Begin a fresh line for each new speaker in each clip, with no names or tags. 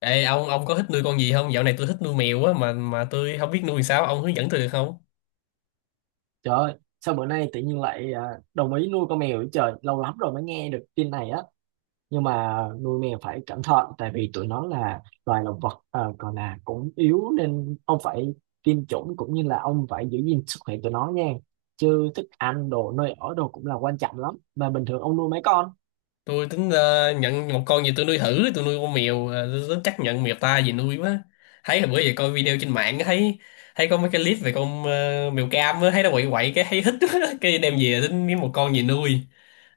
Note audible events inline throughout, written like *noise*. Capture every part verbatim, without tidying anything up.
Ê, ông ông có thích nuôi con gì không? Dạo này tôi thích nuôi mèo á mà mà tôi không biết nuôi sao, ông hướng dẫn tôi được không?
Trời ơi, sao bữa nay tự nhiên lại à, đồng ý nuôi con mèo vậy trời, lâu lắm rồi mới nghe được tin này á. Nhưng mà nuôi mèo phải cẩn thận tại vì tụi nó là loài động vật ờ, còn là cũng yếu nên ông phải tiêm chủng cũng như là ông phải giữ gìn sức khỏe tụi nó nha. Chứ thức ăn, đồ nơi ở đồ cũng là quan trọng lắm. Mà bình thường ông nuôi mấy con?
Tôi tính ờ, nhận một con gì tôi nuôi thử, tôi nuôi con mèo, ờ, tôi tính chắc nhận mèo ta gì nuôi quá. Thấy là bữa giờ coi video trên mạng á, thấy thấy có mấy cái clip về con ờ, mèo cam á, thấy nó quậy quậy cái thấy thích *laughs* quá. Cái đem về tính kiếm một con gì nuôi.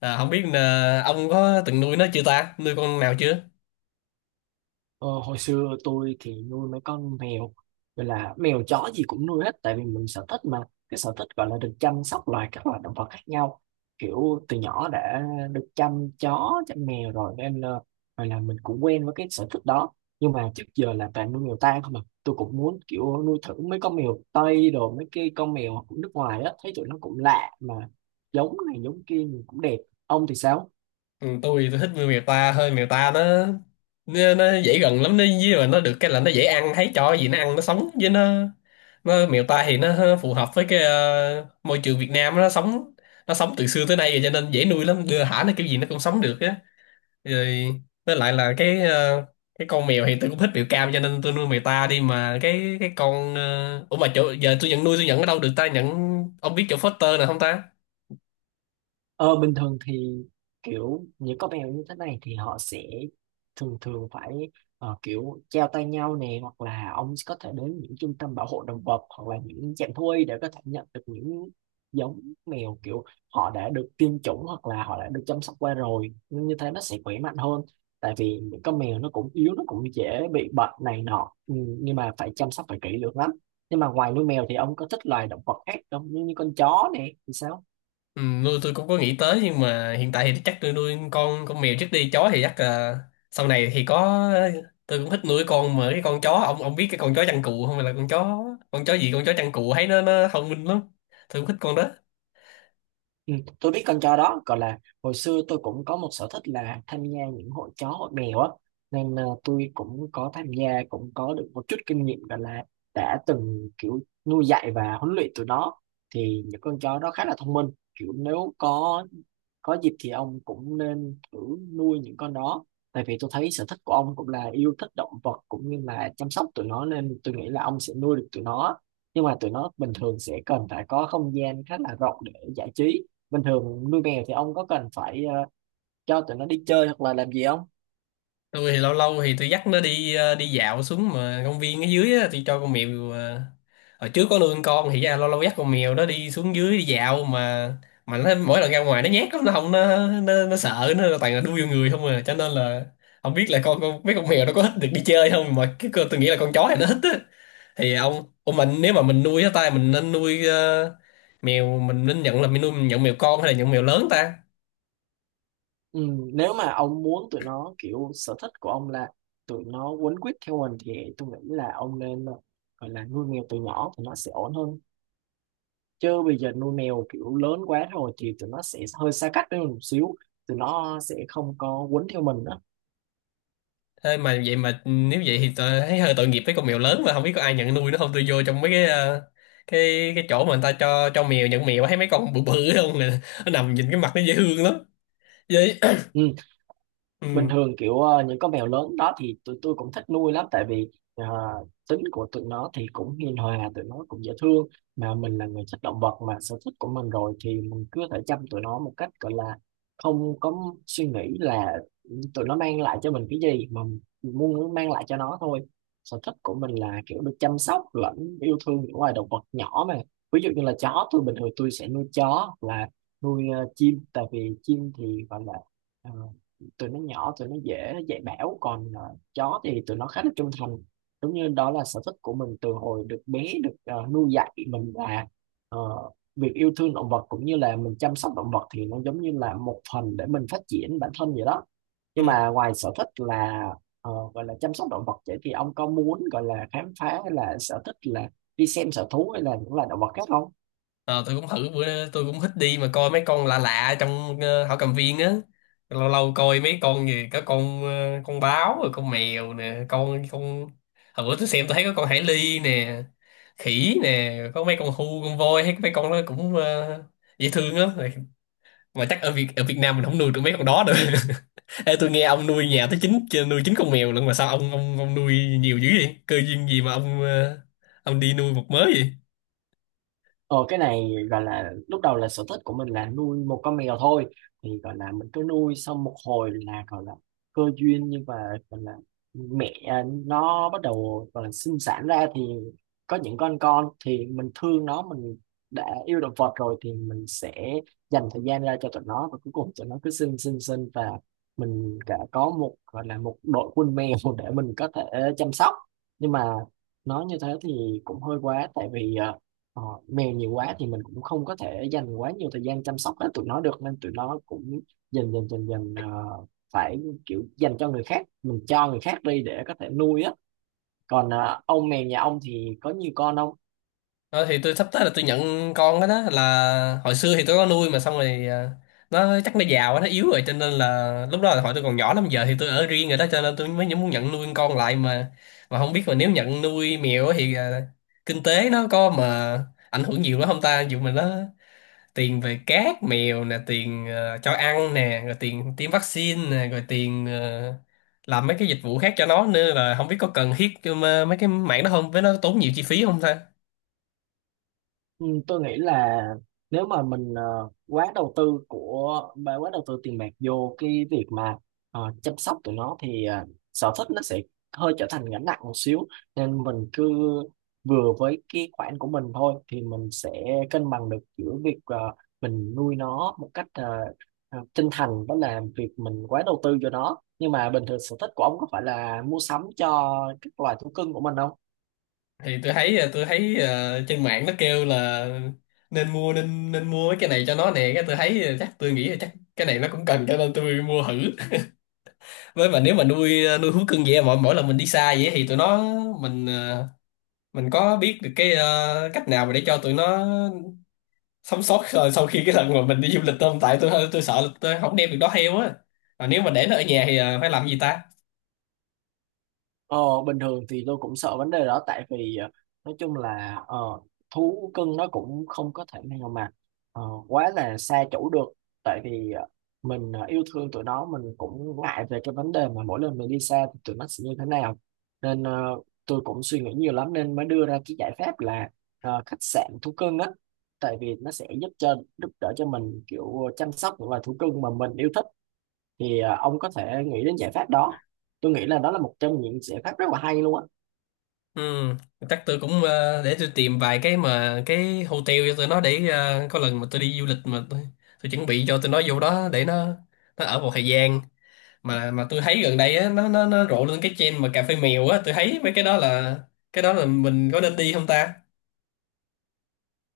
À, không biết là ông có từng nuôi nó chưa ta? Nuôi con nào chưa?
Ờ, hồi xưa tôi thì nuôi mấy con mèo, gọi là mèo chó gì cũng nuôi hết, tại vì mình sở thích mà. Cái sở thích gọi là được chăm sóc loài các loài động vật khác nhau, kiểu từ nhỏ đã được chăm chó chăm mèo rồi nên ờ, gọi là mình cũng quen với cái sở thích đó. Nhưng mà trước giờ là toàn nuôi mèo tang không à, tôi cũng muốn kiểu nuôi thử mấy con mèo Tây đồ, mấy cái con mèo của nước ngoài á, thấy tụi nó cũng lạ mà giống này giống kia nhìn cũng đẹp. Ông thì sao?
Ừ, tôi tôi thích nuôi mèo ta hơn. Mèo ta nó nó, nó dễ gần lắm, nó với mà nó được cái là nó dễ ăn, thấy cho gì nó ăn nó sống với nó. Nó mèo ta thì nó phù hợp với cái ờ, môi trường Việt Nam, nó sống, nó sống từ xưa tới nay rồi cho nên dễ nuôi lắm, đưa thả nó kiểu gì nó cũng sống được á. Rồi với lại là cái ờ, cái con mèo thì tôi cũng thích mèo cam cho nên tôi nuôi mèo ta đi, mà cái cái con ờ, ủa, mà chỗ giờ tôi nhận nuôi, tôi nhận ở đâu được ta, nhận, ông biết chỗ foster nào không ta?
Ờ, bình thường thì kiểu những con mèo như thế này thì họ sẽ thường thường phải ờ, kiểu treo tay nhau nè, hoặc là ông có thể đến những trung tâm bảo hộ động vật hoặc là những trạm thú y để có thể nhận được những giống mèo kiểu họ đã được tiêm chủng hoặc là họ đã được chăm sóc qua rồi, nhưng như thế nó sẽ khỏe mạnh hơn. Tại vì những con mèo nó cũng yếu, nó cũng dễ bị bệnh này nọ. Ừ, nhưng mà phải chăm sóc phải kỹ lưỡng lắm. Nhưng mà ngoài nuôi mèo thì ông có thích loài động vật khác không, như, như con chó nè thì sao?
Ừ, nuôi tôi cũng có nghĩ tới nhưng mà hiện tại thì chắc tôi nuôi con con mèo trước đi, chó thì chắc là sau này thì có. Tôi cũng thích nuôi con mà cái con chó, ông ông biết cái con chó chăn cừu không? Hay là con chó, con chó gì, con chó chăn cừu, thấy nó nó thông minh lắm, tôi cũng thích con đó.
Ừ, tôi biết con chó đó, gọi là hồi xưa tôi cũng có một sở thích là tham gia những hội chó hội mèo á, nên ờ, tôi cũng có tham gia, cũng có được một chút kinh nghiệm, gọi là đã từng kiểu nuôi dạy và huấn luyện tụi nó. Thì những con chó đó khá là thông minh, kiểu nếu có có dịp thì ông cũng nên thử nuôi những con đó. Tại vì tôi thấy sở thích của ông cũng là yêu thích động vật cũng như là chăm sóc tụi nó nên tôi nghĩ là ông sẽ nuôi được tụi nó. Nhưng mà tụi nó bình thường sẽ cần phải có không gian khá là rộng để giải trí. Bình thường nuôi mèo thì ông có cần phải ờ, cho tụi nó đi chơi hoặc là làm gì không?
Tôi thì lâu lâu thì tôi dắt nó đi ờ, đi dạo xuống mà công viên ở dưới á, tôi cho con mèo ờ, hồi trước có nuôi con con thì ra lâu lâu dắt con mèo nó đi xuống dưới đi dạo mà. Mà nó mỗi lần ra ngoài nó nhát lắm, nó không nó nó, nó sợ, nó toàn là đu vô người không à, cho nên là không biết là con con mấy con mèo nó có thích được đi chơi không, mà cái cơ tôi nghĩ là con chó này nó thích á. Thì ông ông mình, nếu mà mình nuôi á tay mình nên nuôi ờ, mèo, mình nên nhận là mình nuôi, mình nhận mèo con hay là nhận mèo lớn ta?
Ừ, nếu mà ông muốn tụi nó kiểu sở thích của ông là tụi nó quấn quýt theo mình thì tôi nghĩ là ông nên ờ, gọi là nuôi mèo từ nhỏ thì nó sẽ ổn hơn. Chứ bây giờ nuôi mèo kiểu lớn quá rồi thì tụi nó sẽ hơi xa cách với mình một xíu, tụi nó sẽ không có quấn theo mình nữa.
Thế mà vậy mà nếu vậy thì tôi thấy hơi tội nghiệp với con mèo lớn, mà không biết có ai nhận nuôi nó không. Tôi vô trong mấy cái ờ, cái cái chỗ mà người ta cho cho mèo nhận mèo, thấy mấy con bự bự *laughs* không nè, nó nằm nhìn cái mặt nó dễ thương lắm vậy. *coughs*
Ừ, bình
Ừ.
thường kiểu ờ, những con mèo lớn đó thì tụi tôi cũng thích nuôi lắm, tại vì ờ, tính của tụi nó thì cũng hiền hòa, tụi nó cũng dễ thương. Mà mình là người thích động vật mà, sở thích của mình rồi thì mình cứ thể chăm tụi nó một cách gọi là không có suy nghĩ là tụi nó mang lại cho mình cái gì, mà mình muốn mang lại cho nó thôi. Sở thích của mình là kiểu được chăm sóc lẫn yêu thương những loài động vật nhỏ mà, ví dụ như là chó, tôi bình thường tôi sẽ nuôi chó hoặc là nuôi ờ, chim, tại vì chim thì gọi là ờ, tụi nó nhỏ, tụi nó dễ dạy bảo, còn ờ, chó thì tụi nó khá là trung thành. Đúng như đó là sở thích của mình từ hồi được bé, được ờ, nuôi dạy mình là ờ, việc yêu thương động vật cũng như là mình chăm sóc động vật thì nó giống như là một phần để mình phát triển bản thân vậy đó. Nhưng
Ừ,
mà ngoài sở thích là ờ, gọi là chăm sóc động vật vậy thì ông có muốn gọi là khám phá hay là sở thích là đi xem sở thú hay là những loài động vật khác không?
ờ, tôi cũng thử bữa tôi cũng thích đi mà coi mấy con lạ lạ trong ờ, thảo cầm viên á, lâu lâu coi mấy con gì có con ờ, con báo rồi con mèo nè, con con hồi bữa tôi xem tôi thấy có con hải ly nè, khỉ nè, có mấy con hươu, con voi, thấy mấy con nó cũng ờ, dễ thương á. Mà chắc ở Việt ở Việt Nam mình không nuôi được mấy con đó được. *laughs* Ê, tôi nghe ông nuôi nhà tới chín, nuôi chín con mèo lận, mà sao ông ông ông nuôi nhiều dữ vậy, cơ duyên gì mà ông ờ, ông đi nuôi một mớ vậy?
Ờ, cái này gọi là lúc đầu là sở thích của mình là nuôi một con mèo thôi, thì gọi là mình cứ nuôi xong một hồi là gọi là cơ duyên, nhưng mà gọi là mẹ à, nó bắt đầu gọi là sinh sản ra thì có những con con thì mình thương nó, mình đã yêu động vật rồi thì mình sẽ dành thời gian ra cho tụi nó, và cuối cùng tụi nó cứ sinh sinh sinh và mình đã có một, gọi là một đội quân mèo *laughs* để mình có thể chăm sóc. Nhưng mà nói như thế thì cũng hơi quá, tại vì à, Ờ, mèo nhiều quá thì mình cũng không có thể dành quá nhiều thời gian chăm sóc hết tụi nó được, nên tụi nó cũng dần dần dần dần ờ, phải kiểu dành cho người khác, mình cho người khác đi để có thể nuôi á. Còn ờ, ông mèo nhà ông thì có nhiều con không?
Ờ, thì tôi sắp tới là tôi nhận con đó. Đó là hồi xưa thì tôi có nuôi mà xong rồi ờ, nó chắc nó già quá, nó yếu rồi, cho nên là lúc đó là hồi tôi còn nhỏ lắm, giờ thì tôi ở riêng rồi đó cho nên tôi mới muốn nhận nuôi con con lại mà. Mà không biết mà nếu nhận nuôi mèo á thì ờ, kinh tế nó có mà ảnh hưởng nhiều lắm không ta, dù mà nó tiền về cát mèo nè, tiền ờ, cho ăn nè, rồi tiền tiêm vaccine nè, rồi tiền ờ, làm mấy cái dịch vụ khác cho nó nữa, là không biết có cần thiết cho mà- mấy cái mạng đó không, với nó tốn nhiều chi phí không ta?
Ừ, tôi nghĩ là nếu mà mình ờ, quá đầu tư của bà quá đầu tư tiền bạc vô cái việc mà ờ, chăm sóc tụi nó thì ờ, sở thích nó sẽ hơi trở thành gánh nặng một xíu. Nên mình cứ vừa với cái khoản của mình thôi thì mình sẽ cân bằng được giữa việc ờ, mình nuôi nó một cách ờ, ờ, chân thành, đó là việc mình quá đầu tư cho nó. Nhưng mà bình thường sở thích của ông có phải là mua sắm cho các loài thú cưng của mình không?
Thì tôi thấy ờ, tôi thấy ờ, trên mạng nó kêu là nên mua nên nên mua mấy cái này cho nó nè, cái tôi thấy ờ, chắc tôi nghĩ là chắc cái này nó cũng cần cho nên tôi mua thử. Với mà nếu mà nuôi ờ, nuôi thú cưng vậy, mỗi mỗi lần mình đi xa vậy thì tụi nó, mình ờ, mình có biết được cái ờ, cách nào mà để cho tụi nó sống sót rồi sau khi cái lần mà mình đi du lịch tôm, tại tôi tôi sợ là tôi không đem việc đó theo á, mà nếu mà để nó ở nhà thì ờ, phải làm gì ta?
Ờ, bình thường thì tôi cũng sợ vấn đề đó, tại vì ờ, nói chung là ờ, thú cưng nó cũng không có thể nào mà ờ, quá là xa chủ được. Tại vì ờ, mình ờ, yêu thương tụi nó, mình cũng ngại về cái vấn đề mà mỗi lần mình đi xa thì tụi nó sẽ như thế nào. Nên ờ, tôi cũng suy nghĩ nhiều lắm nên mới đưa ra cái giải pháp là ờ, khách sạn thú cưng á. Tại vì nó sẽ giúp cho giúp đỡ cho mình kiểu chăm sóc những loài thú cưng mà mình yêu thích. Thì à, ông có thể nghĩ đến giải pháp đó, tôi nghĩ là đó là một trong những giải pháp rất là hay luôn á.
Ừ, chắc tôi cũng ờ, để tôi tìm vài cái mà cái hotel cho tụi nó, để ờ, có lần mà tôi đi du lịch mà tôi, tôi chuẩn bị cho tụi nó vô đó để nó nó ở một thời gian. Mà mà tôi thấy gần đây á nó nó nó rộ lên cái trend mà cà phê mèo á, tôi thấy mấy cái đó là cái đó là mình có nên đi không ta?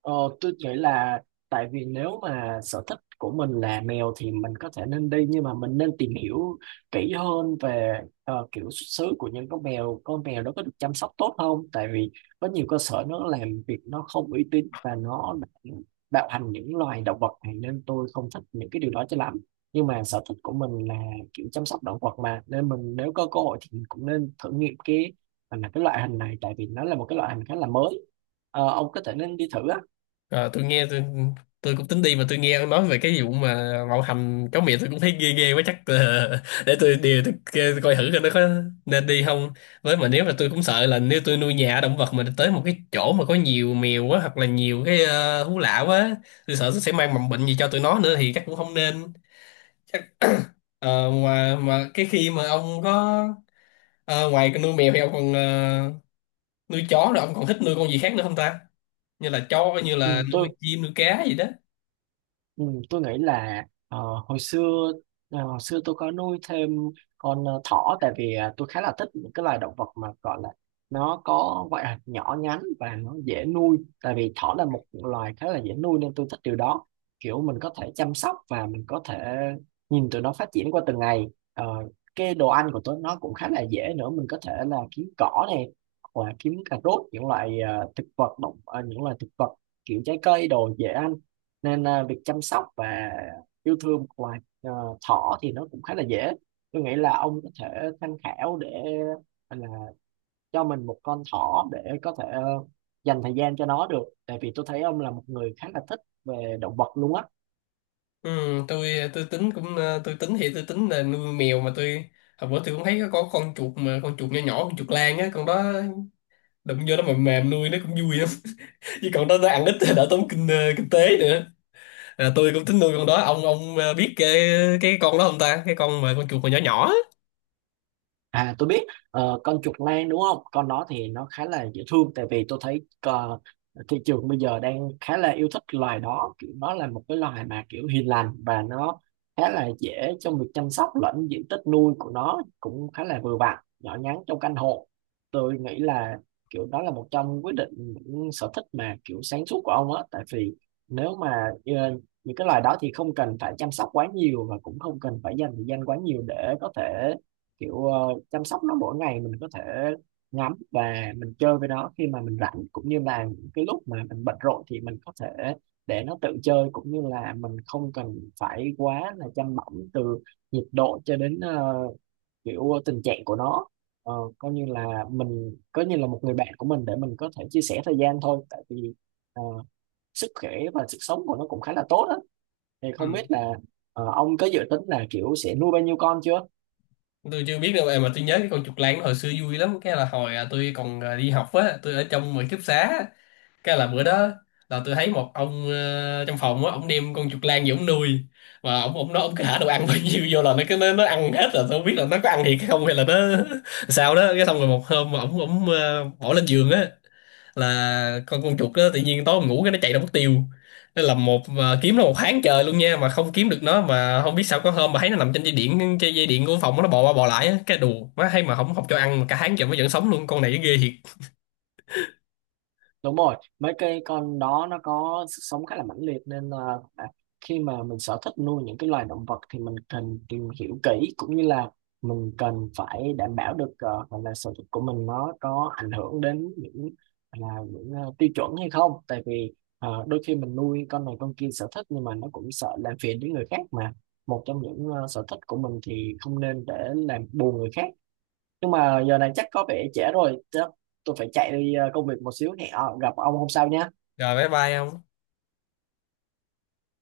Ờ, tôi nghĩ là tại vì nếu mà sở thích của mình là mèo thì mình có thể nên đi, nhưng mà mình nên tìm hiểu kỹ hơn về ờ, kiểu xuất xứ của những con mèo, con mèo đó có được chăm sóc tốt không, tại vì có nhiều cơ sở nó làm việc nó không uy tín và nó đã bạo hành những loài động vật này, nên tôi không thích những cái điều đó cho lắm. Nhưng mà sở thích của mình là kiểu chăm sóc động vật mà, nên mình nếu có cơ hội thì mình cũng nên thử nghiệm cái à, là cái loại hình này, tại vì nó là một cái loại hình khá là mới. Ờ, ông có thể nên đi thử á.
Ờ, tôi nghe tôi, tôi cũng tính đi mà tôi nghe ông nói về cái vụ mà bạo hành chó mẹ, tôi cũng thấy ghê ghê quá, chắc là *laughs* để tôi điều tôi, kê- tôi coi thử coi nó có nên đi không. Với mà nếu mà tôi cũng sợ là nếu tôi nuôi nhà động vật mà tới một cái chỗ mà có nhiều mèo quá hoặc là nhiều cái ờ, thú lạ quá, tôi sợ tôi sẽ mang mầm bệnh gì cho tụi nó nữa thì chắc cũng không nên. Chắc ờ, mà mà cái khi mà ông có ờ, ngoài nuôi mèo thì ông còn ờ, nuôi chó, rồi ông còn thích nuôi con gì khác nữa không ta, như là chó, như
Ừ,
là nuôi
tôi
chim, nuôi cá gì đó?
ừ, tôi nghĩ là ờ, hồi xưa ờ, hồi xưa tôi có nuôi thêm con ờ, thỏ, tại vì ờ, tôi khá là thích những cái loài động vật mà gọi là nó có ngoại hình nhỏ nhắn và nó dễ nuôi. Tại vì thỏ là một loài khá là dễ nuôi nên tôi thích điều đó, kiểu mình có thể chăm sóc và mình có thể nhìn tụi nó phát triển qua từng ngày. Ờ, cái đồ ăn của tụi nó cũng khá là dễ nữa, mình có thể là kiếm cỏ này hoặc là kiếm cà rốt, những loại ờ, thực vật động ờ, những loại thực vật kiểu trái cây đồ dễ ăn. Nên à, việc chăm sóc và yêu thương của loài à, thỏ thì nó cũng khá là dễ. Tôi nghĩ là ông có thể tham khảo để là cho mình một con thỏ để có thể ờ, dành thời gian cho nó được, tại vì tôi thấy ông là một người khá là thích về động vật luôn á.
Ừ, tôi tôi tính cũng ờ, tôi tính thì tôi tính là nuôi mèo mà tôi hồi bữa tôi cũng thấy có con chuột mà con chuột nhỏ nhỏ, con chuột lang á, con đó đụng vô nó mềm mềm, nuôi nó cũng vui lắm. *laughs* Chứ còn đó nó ăn ít thì đỡ tốn kinh ờ, kinh tế nữa. À, tôi cũng tính nuôi con đó. Ông ông ờ, biết cái cái con đó không ta, cái con mà con chuột còn nhỏ nhỏ á.
À, tôi biết, ờ, con chuột lang đúng không? Con đó thì nó khá là dễ thương, tại vì tôi thấy ờ, thị trường bây giờ đang khá là yêu thích loài đó, kiểu nó là một cái loài mà kiểu hiền lành và nó khá là dễ trong việc chăm sóc, lẫn diện tích nuôi của nó cũng khá là vừa vặn, nhỏ nhắn trong căn hộ. Tôi nghĩ là kiểu đó là một trong quyết định những sở thích mà kiểu sáng suốt của ông á, tại vì nếu mà ờ, những cái loài đó thì không cần phải chăm sóc quá nhiều và cũng không cần phải dành thời gian quá nhiều để có thể kiểu ờ, chăm sóc nó mỗi ngày. Mình có thể ngắm và mình chơi với nó khi mà mình rảnh, cũng như là những cái lúc mà mình bận rộn thì mình có thể để nó tự chơi, cũng như là mình không cần phải quá là chăm bẵm từ nhiệt độ cho đến ờ, kiểu tình trạng của nó. Ờ, coi như là mình coi như là một người bạn của mình để mình có thể chia sẻ thời gian thôi, tại vì ờ, sức khỏe và sức sống của nó cũng khá là tốt á. Thì
Ừ.
không biết là ờ, ông có dự tính là kiểu sẽ nuôi bao nhiêu con chưa?
Tôi chưa biết đâu em, mà tôi nhớ cái con chuột lang nó hồi xưa vui lắm. Cái là hồi à, tôi còn à, đi học á, tôi ở trong ký túc xá, cái là bữa đó là tôi thấy một ông ờ, trong phòng á, ông đem con chuột lang gì ông nuôi. Mà ông ông nói ông cứ thả đồ ăn *laughs* bao nhiêu vô là nó cứ nó, nó ăn hết, rồi tôi không biết là nó có ăn thiệt hay không hay là nó *laughs* sao đó. Cái xong rồi một hôm mà ông ông ờ, bỏ lên giường á, là con con chuột đó tự nhiên tối mình ngủ cái nó chạy ra mất tiêu. Nó làm một mà kiếm nó một tháng trời luôn nha, mà không kiếm được nó, mà không biết sao có hôm mà thấy nó nằm trên dây điện, trên dây điện của phòng, nó bò qua bò lại á. Cái đù má, hay mà không, không cho ăn mà cả tháng trời mới vẫn sống luôn, con này ghê thiệt.
Đúng rồi, mấy cái con đó nó có sức sống khá là mãnh liệt, nên là à, khi mà mình sở thích nuôi những cái loài động vật thì mình cần tìm hiểu kỹ, cũng như là mình cần phải đảm bảo được ờ, gọi là sở thích của mình nó có ảnh hưởng đến những là những ờ, tiêu chuẩn hay không. Tại vì ờ, đôi khi mình nuôi con này con kia sở thích, nhưng mà nó cũng sợ làm phiền đến người khác mà, một trong những ờ, sở thích của mình thì không nên để làm buồn người khác. Nhưng mà giờ này chắc có vẻ trễ rồi, chắc tôi phải chạy đi ờ, công việc một xíu, hẹn ờ, gặp ông hôm sau nhé.
Rồi, bye bye không.